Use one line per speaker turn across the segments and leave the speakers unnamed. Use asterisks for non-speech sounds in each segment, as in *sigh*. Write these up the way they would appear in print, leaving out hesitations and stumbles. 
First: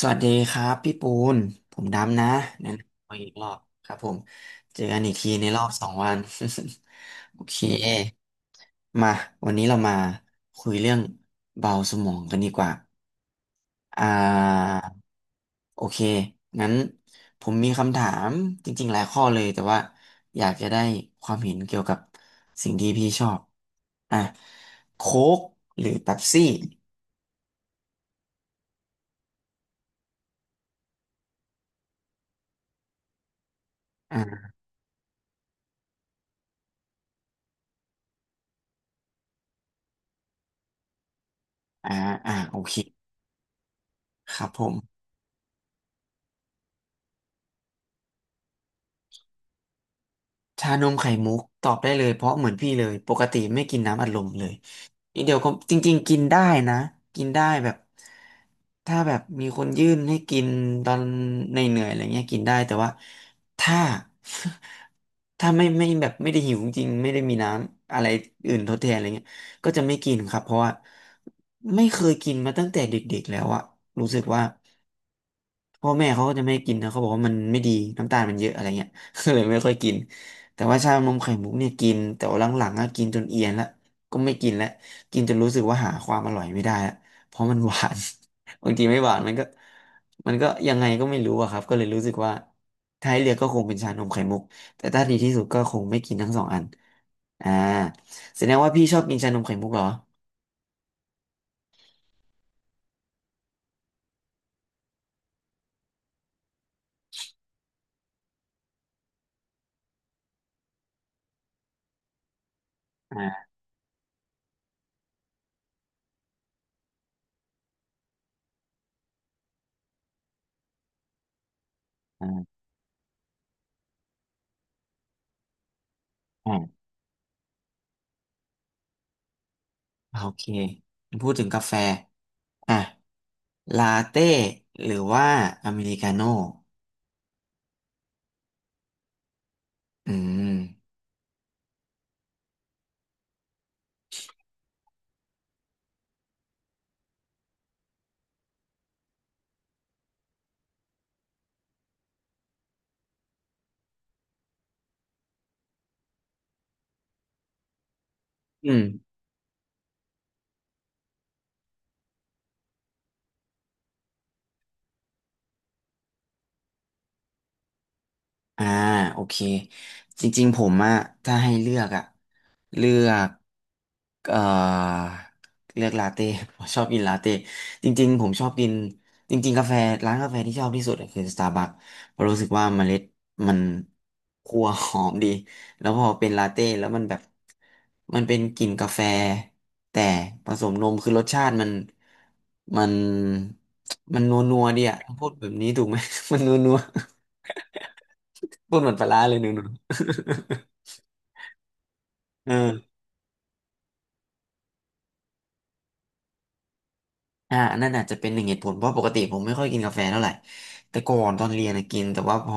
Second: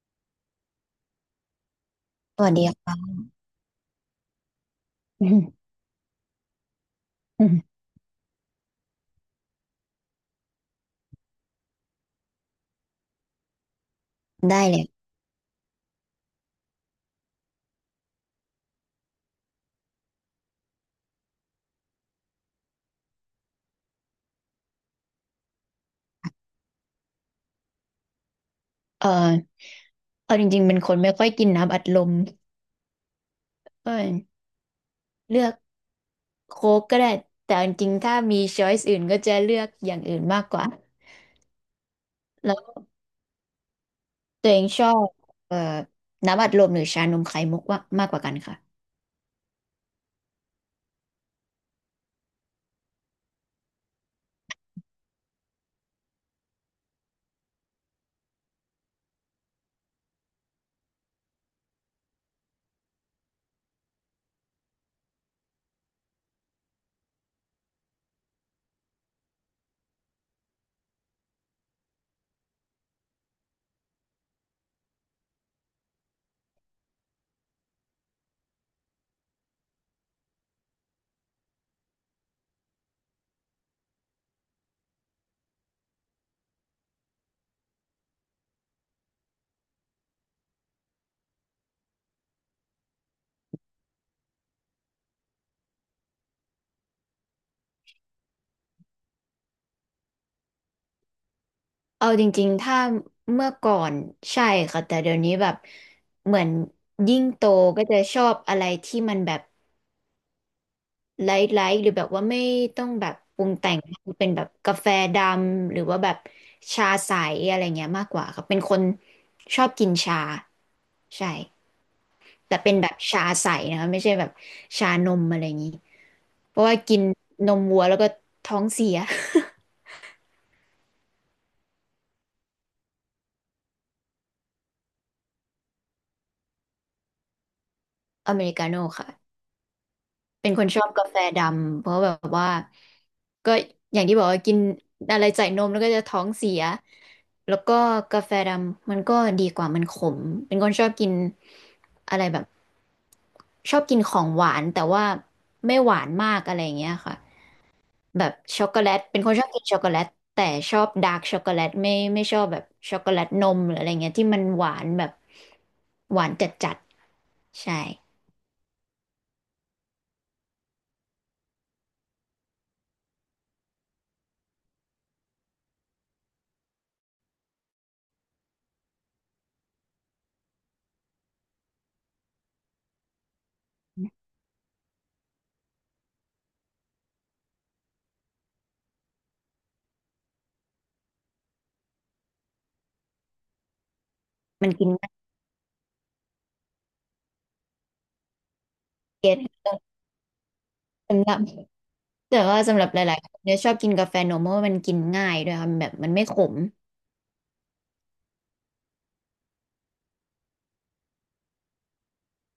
สวัสดีครับพี่ปูนผมดำนะ
สวัสดี
แนะ
ครับ
นำตัวอีกรอบครับผมเจอกันอีก
อื
ทีใน
ม
รอบสองวัน *laughs* โอ
อื
เค
ม
มาวันนี้เรามาคุยเรื่องเบาสมองกันดีกว่าอ่
*laughs* ได้
า
เลย
โอเคงั้นผมมีคำถามจริงๆหลายข้อเลยแต่ว่าอยากจะได้ความเห็นเกี่ยวกับสิ่งที่พี่ชอบอ่ะโค้กหรือเป๊ปซี่
เออเอาจริงๆเป็นคนไม่ค่อยกินน้ำอัดลมก็
อ่า
เลือกโค้กก็ได้แต่จริงๆถ้ามีช้อยส์อื่นก็จะเลือกอย่างอื่นมากกว่า
อ่า
แล้
โอเค
ว
ครั
ตั
บ
วเอ
ผ
งชอ
ม
บเอ่อน้ำอัดลมหรือชานมไข่มุกว่ามากกว่ากันค่ะ
ชานมไข่มุกตอบได้เลยเพราะเหมือนพี่เลยปกติไม่กินน้ำอัดลมเลยอีกเดียวก็จริงๆกินได้นะกินได้แบบถ้าแบบมีคนยื่นให้กินตอนในเหนื่อยๆอะไรเงี้ยกินได้แต่ว่าถ้า *laughs* ถ้าไม่แบบไม่ได้หิวจริงไม่ได้มีน้ำอะไรอื่นทดแทนอะไรเงี้ยก็จะไม่กินครับเพราะว่าไม่เคยกินมาตั้งแต่เด็กๆแล้วอะรู้สึกว่า พ่อแม่เขาก็จะไม่ให้กินนะเขาบอกว่ามันไม่ดีน้ำตาลมันเยอะอะไรเงี้ย *laughs* ก็เลยไม่ค่อยกินแต่ว่าชานมไข่มุกเนี่ยกินแต่ว่าหลังๆก็กินจนเอียนละก็ไม่กินละกินจนรู้สึกว่าหาความอร่อยไม่ได้ละเพราะมันหวาน *laughs* บางทีไม่หวานมันก็ยังไงก็ไม่รู้อะครับก็เลยรู้สึกว่าถ้าให้เลือกก็คงเป็นชานมไข่มุกแต่ถ้าดีที่สุดก็คงไม่กินทั้งสองอันอ่าแสดงว่าพี่ชอบกินชานมไข่มุกเหรอ
เอาจริงๆถ้าเมื่อก่อนใช่ค่ะแต่เดี๋ยวนี้แบบเหมือนยิ่งโตก็จะชอบอะไรที่มันแบบ ไลท์ไลท์หรือแบบว่าไม่ต้องแบบปรุ
อ่า
งแต่งเป็นแบบกาแฟดำหรือว่าแบบชาใสอะไรเงี้ยมากกว่าครับเป็นคนชอบกินชาใช่
อ่
แต่
า
เป็นแบบชาใสนะคะไม่ใช่แบบชานมอะไรอย่างนี้เพราะว่า
อ่
กินนมวัวแล้วก็ท้องเสีย
โอเคพูดถึงกาแฟ อ่ะลาเต้หรือว่าอเมริกาโน่
*laughs* อเมริกาโน่ค่ะ
อื
เป็น
ม
คนชอบกาแฟดำเพราะแบบว่าก็อย่างที่บอกว่ากินอะไรใส่นมแล้วก็จะท้องเสียแล้วก็กาแฟดำมันก็ดีกว่ามันขมเป็นคนชอบกินอะไรแบบชอบกินของหวานแต่ว่าไม่หวานมากอะไรอย่างเงี้ยค่ะแบบช็อ
อื
กโก
ม
แลตเป็นคนชอบกินช็อกโกแลตแต่ชอบดาร์กช็อกโกแลตไม่ชอบแบบช็อกโกแลตนมหรืออะไรเงี้ยที่มันหวานแบบหวานจัดจัดใช่
อ่าโอเคจริงๆผมอะถ้าให้เลือกอะเลือกเอ่อเลือกลาเต้ *laughs* ผมชอบกินลาเต้จริงๆผมชอบกินจริงๆกาแฟร้านกาแฟที่ชอบที่สุดอะคือสตาร์บัคเพราะรู้สึกว่าเมล็ดมันคั่วหอมดีแล้วพอเป็นลาเต้แล้วมันแบบมันเป็นกลิ่นกาแฟแต่ผสมนมคือรสชาติมันมันนัวนัว
มัน
ดี
กิน
อะ
มัน
พูดแบบนี้ถูกไหม *laughs* มันนัวนัว พูดเหมือนปลาร้าเล
เก็
ยหนูหนู
ต
*laughs*
สำหรับ แต่
เอ
ว่าสำหรับ
อ
หลายๆคนเนี่ยชอบกินกาแฟนมเพราะว่ามันกินง่ายด้วยค่ะมันแบบมันไม่ขม
อ่านั่นอาจจะเป็นหนึ่งเหตุผลเพราะปกติผมไม่ค่อยกินกาแฟเท่าไหร่ แต่ก่อนตอนเรียนนะกิน แต่ว่าพอ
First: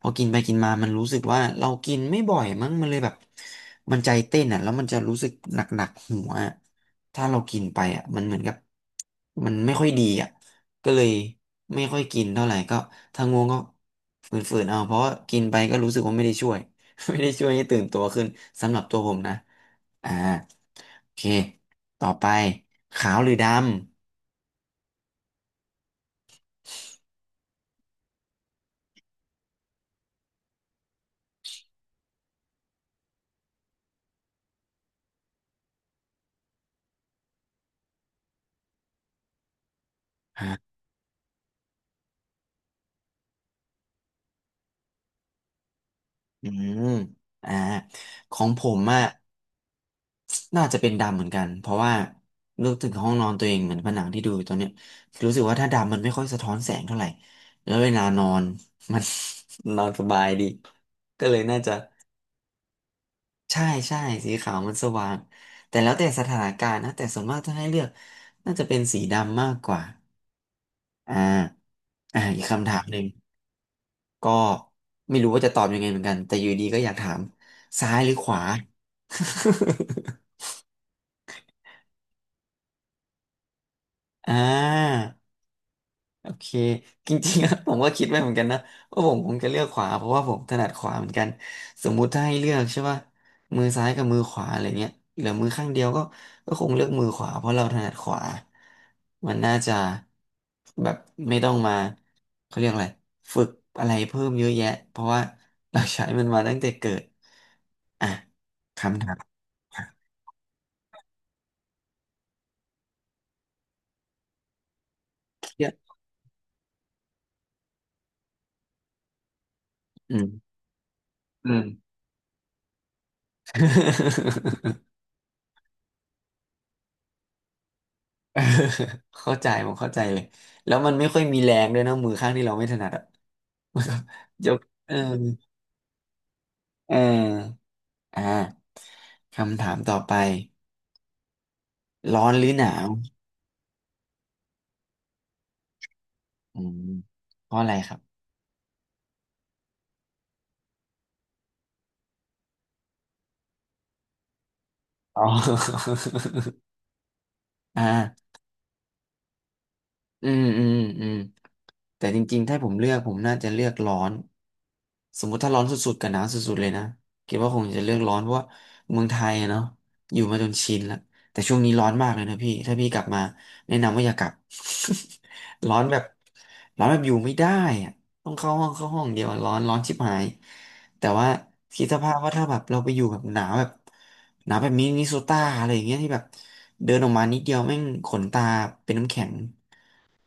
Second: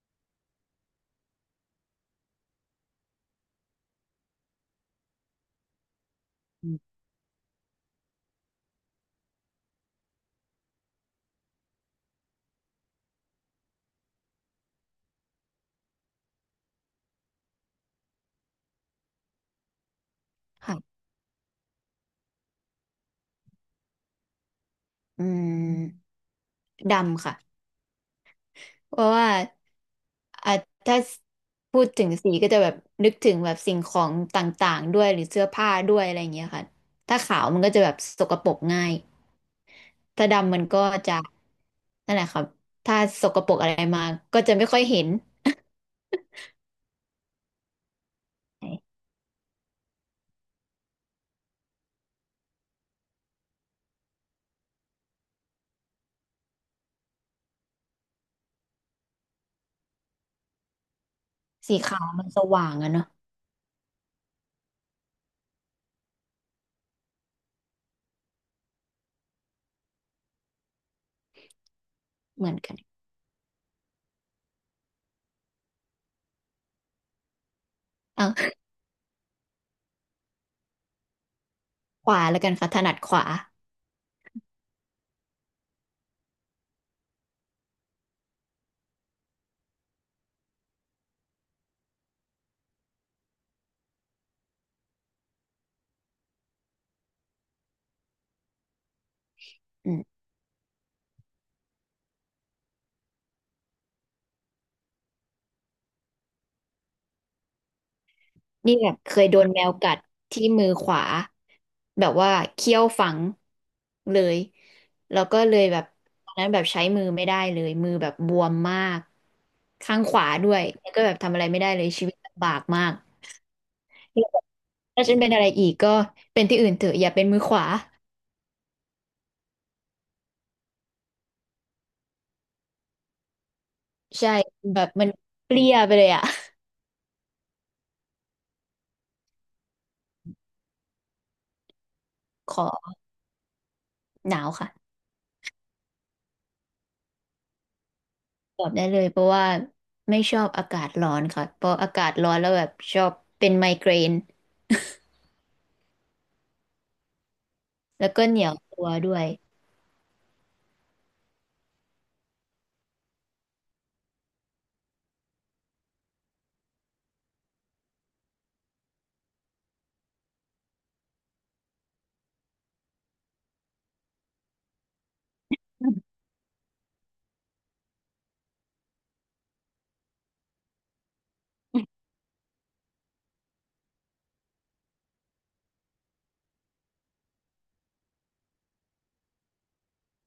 พอกินไปกินมา มันรู้สึกว่าเรากินไม่บ่อยมั้งมันเลยแบบมันใจเต้นอ่ะแล้วมันจะรู้สึกหนักๆหัวอะ
อืม
ถ้าเรากินไปอ่ะมันเหมือนกับมันไม่ค่อยดีอ่ะก็เลยไม่ค่อยกินเท่าไหร่ก็ถ้าง่วงก็ฝืนๆเอาเพราะว่ากินไปก็รู้สึกว่าไม่ได้ช่วย *laughs* ไม่ได้ช่วยให้ตื่นตัวขึ้นสำหรับตัวผมนะอ่า
ค่ะ
โอเคต่อไปขาวหรือดำ
อืมดำค่ะเพราะว่าอ่ะถ้าพูดถึงสีก็จะแบบนึกถึงแบบสิ่งของต่างๆด้วยหรือเสื้อผ้าด้วยอะไรอย่างเงี้ยค่ะถ้าขาวมันก็จะแบบสกปรกง่ายถ้าดำมันก็จะนั่นแหละครับถ้าสกปรกอะไรมาก็จะไม่ค่อยเห็น
อืมอ่าของผมอ่ะน่าจะเป็นดำเหมือนกันเพราะว่านึกถึงห้องนอนตัวเองเหมือนผนังที่ดูอยู่ตอนเนี้ยรู้สึกว่าถ้าดำมันไม่ค่อยสะท้อนแสงเท่าไหร่แล้วเวลานอน *laughs* มัน *laughs* นอนสบายดีก็เลยน่า
*laughs*
จะ
สีขาวมันสว่างอะเนาะ
ใช่ใช่สีขาวมันสว่างแต่แล้วแต่สถานการณ์นะแต่ส่วนมากถ้าให้เลือกน่าจะเป็นสีดำมากกว่าอ่าอีก
เหมือน
คำ
กัน
ถามหนึ่ง ก็ไม่รู้ว่าจะตอบยังไงเหมือนกันแต่อยู่ดีก็อยากถามซ้ายหรือขวา
เอาขวาแล้วกันค่ะถนัดขวา
*laughs* อ่า โอเคจริงๆอะ *laughs* ผมก็คิดไว้เหมือนกันนะว่าผมคงจะเลือกขวาเพราะว่าผมถนัดขวาเหมือนกันสมมุติถ้าให้เลือกใช่ป่ะมือซ้ายกับมือขวาอะไรเงี้ยเหลือมือข้างเดียวก็คงเลือกมือขวาเพราะเราถนัดขวามันน่าจะแบบไม่ต้องมาเขาเรียกอะไรฝึกอะไรเพิ่มเยอะแยะเพราะว่าเราใช้มันมาตั้งแต่เกิดอ่ะ
นี่แบบ
คำถา
เค
ม
ยโดนแมวกัดที่มือขวาแบบว่าเขี้ยวฝังเลยแล้วก็
เค
เล
รี
ย
ยด
แบบตอนนั้นแบบใช้มือไม่ได้เลยมือแบบบวมมากข้างข
อื
วา
ม
ด้วยแล้วก็แบบทำอะไร
อื
ไม่
ม
ได้เลยชีวิตลำบากมากแล้วแบบ
*laughs*
ถ้าฉันเป็นอะไรอีกก็เป็นที่อื่นเถอะอย่าเป็นมือขวา
*laughs* เออเข้าใจผมเข้าใจเลยแล้วมันไม่ค่อยมีแรงด้วยนะมือข้างที่เราไม่ถนัดอ่ะ *laughs* มันก็
ใช่
ยก
แบบ
เออ
มันเปรี้ยไปเลยอ่ะ
เออ่าคำถามต่อไปร้อนหรื
*laughs*
อ
ข
ห
อ
นาว
หนาวค่ะ
อืมเพราะอะไรครับ
ตอบได้เลยเพราะว่าไม่ชอบอากาศร้อนค่ะเพราะอากาศร้อนแล้วแบบชอบเป็นไมเกรน
อ๋อ *laughs*
แล้วก็
อ่า
เหนียวตัวด้วย
อืมอืมอืมแต่จริงๆถ้าผมเลือกผมน่าจะเลือกร้อนสมมุติถ้าร้อนสุดๆกับหนาวสุดๆเลยนะคิดว่าคงจะเลือกร้อนเพราะว่าเมืองไทยอะเนาะอยู่มาจนชินแล้วแต่ช่วงนี้ร้อนมากเลยนะพี่ถ้าพี่กลับมาแนะนำว่าอย่ากลับ *laughs* ร้อนแบบร้อนแบบอยู่ไม่ได้อะต้องเข้าห้องเดียวอะร้อนร้อนชิบหาย แต่ว่าคิดสภาพว่าถ้าแบบเราไปอยู่แบบหนาวแบบมินนิโซตาอะไรอย่างเงี้ยที่แบบเดินออกมานิดเดียวแม่งขนตาเป็นน้ำแข็ง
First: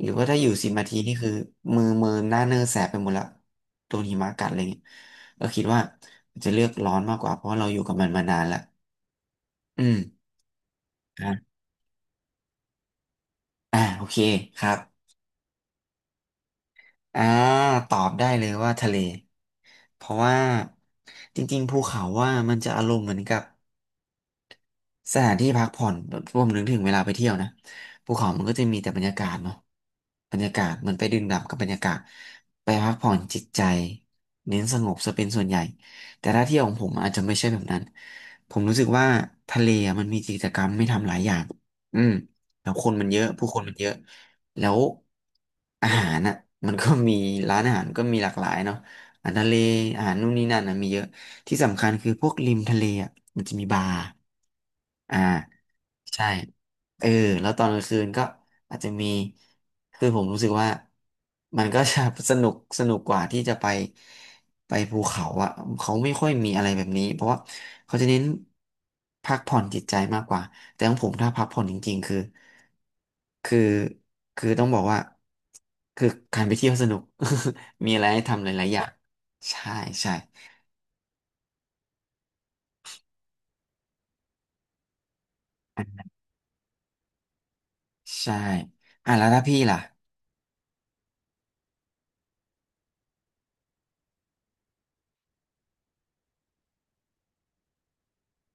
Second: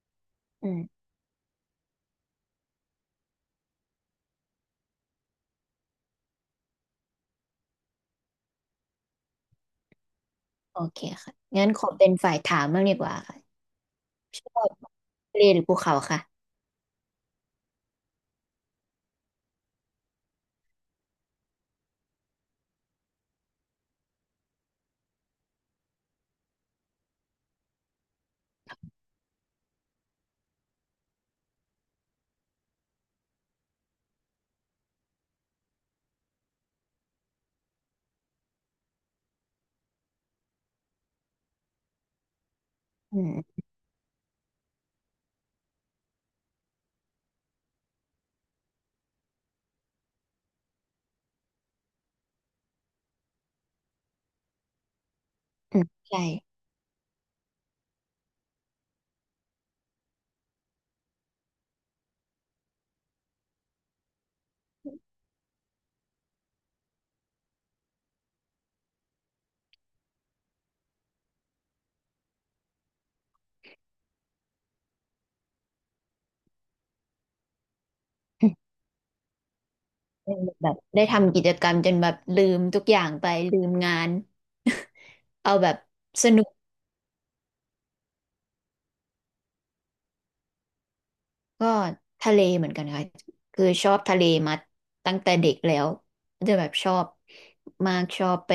หรือว่าถ้าอยู่
อื
10 นาที
ม
นี่คือมือหน้าเนอแสบไปหมดละโดนหิมะกัดอะไรเงี้ยก็คิดว่าจะเลือกร้อนมากกว่าเพราะว่าเราอยู่กับมันมานานละอืม
โอเค
อ่ะ
ค่ะงั้นขอเป็นฝ่ายถามบ้างดีกว่าค่ะ
อ่าโอเค
ช
ค
อ
รั
บ
บ
ทะเลหรือภูเขาค่ะ
อ่าตอบได้เลยว่าทะเลเพราะว่าจริงๆภูเขาว่ามันจะอารมณ์เหมือนกับ สถานที่พักผ่อนแบบรวมถึงเวลาไปเที่ยวนะภูเขามันก็จะมีแต่บรรยากาศเนาะบรรยากาศมันไปดื่มด่ำกับบรรยากาศไปพักผ่อนจิตใจเน้นสงบซะเป็นส่วนใหญ่แต่ถ้าเที่ยวของผมอาจจะไม่ใช่แบบนั้นผมรู้สึกว่าทะเลอะมันมีกิจกรรมไม่ทำหลายอย่างอืมแล้วคนมันเย
อื
อะผู้ค
ม
นมันเยอะแล้วอาหารอ่ะมันก็มีร้านอาหารก็มีหลากหลายเนาะอาหารทะเลอาหารนู่นนี่นั่นนะมีเยอะ ที่สำคัญคือพวกริมทะเลอ่ะมันจะมีบาร์อ่า
อืมใช่
ใช่เออแล้วตอนกลางคืนก็อาจจะมีคือผมรู้สึกว่ามันก็ *laughs* จะสนุกสนุกกว่าที่จะไปภูเขาอ่ะเขาไม่ค่อยมีอะไรแบบนี้เพราะว่าเขาจะเน้นพักผ่อนจิตใจมากกว่าแต่ของผมถ้าพักผ่อนจริงๆคือคือต้องบอกว่าคือการไปเที่ยวสนุก *laughs* มีอะไรให้ทำหลายๆอย่างใช่ใช่
อืมแบบได้ทำกิจกรรมจนแบบลืมทุกอย่างไปลืมงาน *laughs* เอาแบบสนุก
ใช่อ่ะแล้วถ้าพี่ล่ะ
ก็ทะเลเหมือนกันค่ะคือชอบทะเลมาตั้งแต่เด็กแล้วจะแบบชอบมากชอบไป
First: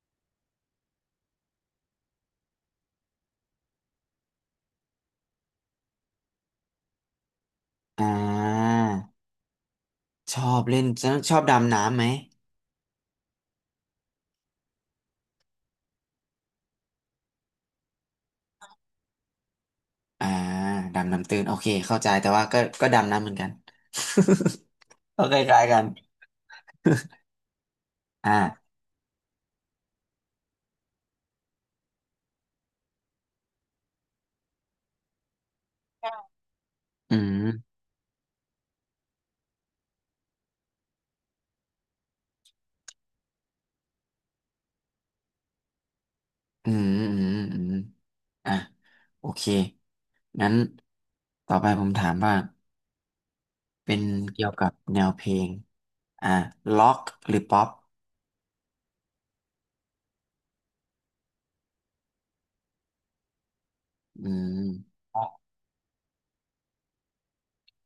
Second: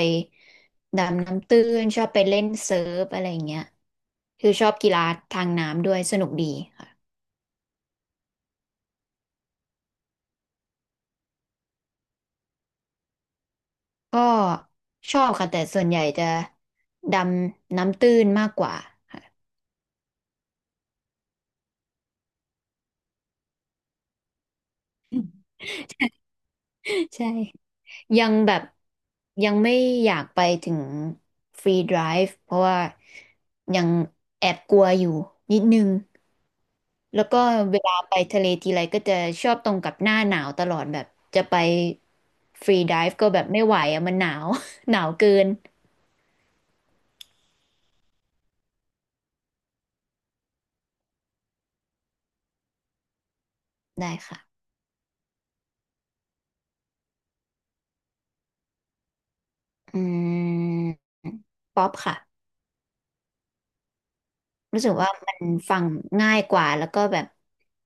ดำน้ำตื้นชอบไปเล่นเซิร์ฟอะไรอย่างเงี้ยคือชอบกีฬาทางน้ำด้วยสนุกดีค่ะ
อ่าชอบเล่นชอบดำน้ำไหม
ก็ชอบค่ะแต่ส่วนใหญ่จะดำน้ำตื้นมากกว่า *laughs* ค่ะ
อ่าดำน้ำตื้นโอเคเข้าใจแต่ว่าก็ดำน้ำเหมือนกัน *laughs* ก็คล้ายๆกัน
ใช่ยังแบบ
อ่า
ยังไม่อยากไปถึงฟรีไดฟ์เพราะว่ายังแอบกลัวอยู่นิดนึง
อื
แล้วก็
ม
เวลาไปทะเลทีไรก็จะชอบตรงกับหน้าหนาวตลอดแบบจะไปฟรีไดฟ์ก็แบบไม่ไหวอะมันหนาว *laughs* หนาวเกิน
อืมอ่ะโอเคงั้นต่อไปผมถามว่าเป็น
ได้ค่ะ
เกี่ยวกับแนวเพลงอ่าล็อกหรือป๊อป
อืมป๊อปค่ะ
อืม
รู้สึกว่ามันฟังง่ายกว่าแล้วก็แบบ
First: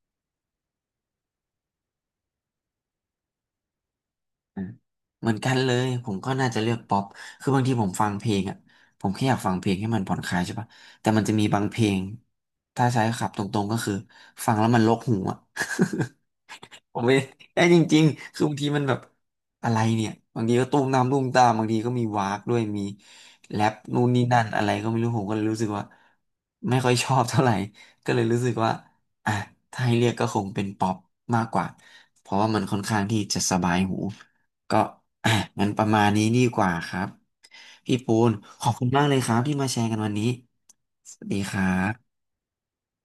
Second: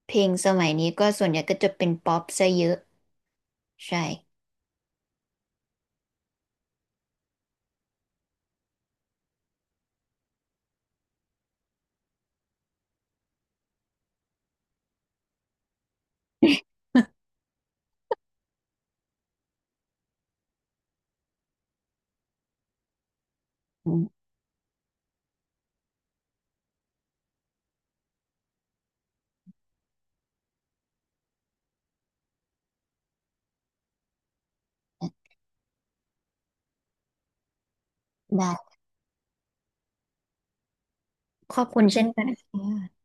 เพลงสมัยนี้ก็ส่วนใหญ่ก็จะเป็นป๊อปซะเยอะใช่
อ่ะเหมือนกันเลยผมก็น่าจะเลือกป๊อปคือบางทีผมฟังเพลงอ่ะผมแค่อยากฟังเพลงให้มันผ่อนคลายใช่ปะแต่มันจะมีบางเพลงถ้าใช้ขับตรงๆก็คือฟังแล้วมันรกหูอ่ะ *laughs* ผมไม่
*laughs*
ได้จริงๆคือบางทีมันแบบอะไรเนี่ย บางทีก็ตุ้มน้ำตุ้มตามบางทีก็มีวากด้วย มีแรป
อื
นู่นนี่
ม
นั่นอะไรก็ไม่รู้ ผมก็เลยรู้สึกว่าไม่ค่อยชอบเท่าไหร่ ก็เลยรู้สึกว่าอ่ะถ้าให้เรียกก็คงเป็นป๊อปมากกว่า เพราะว่ามันค่อนข้างที่จะสบายหูก็อ่ะงั้นประมาณนี้ดีกว่าครับพี่ปูน
ได้
ขอบคุณมากเลยครับที่มาแชร์กันวันนี้สวัสดีค
ขอ
รั
บคุณเช่น
บ
กันค่ะ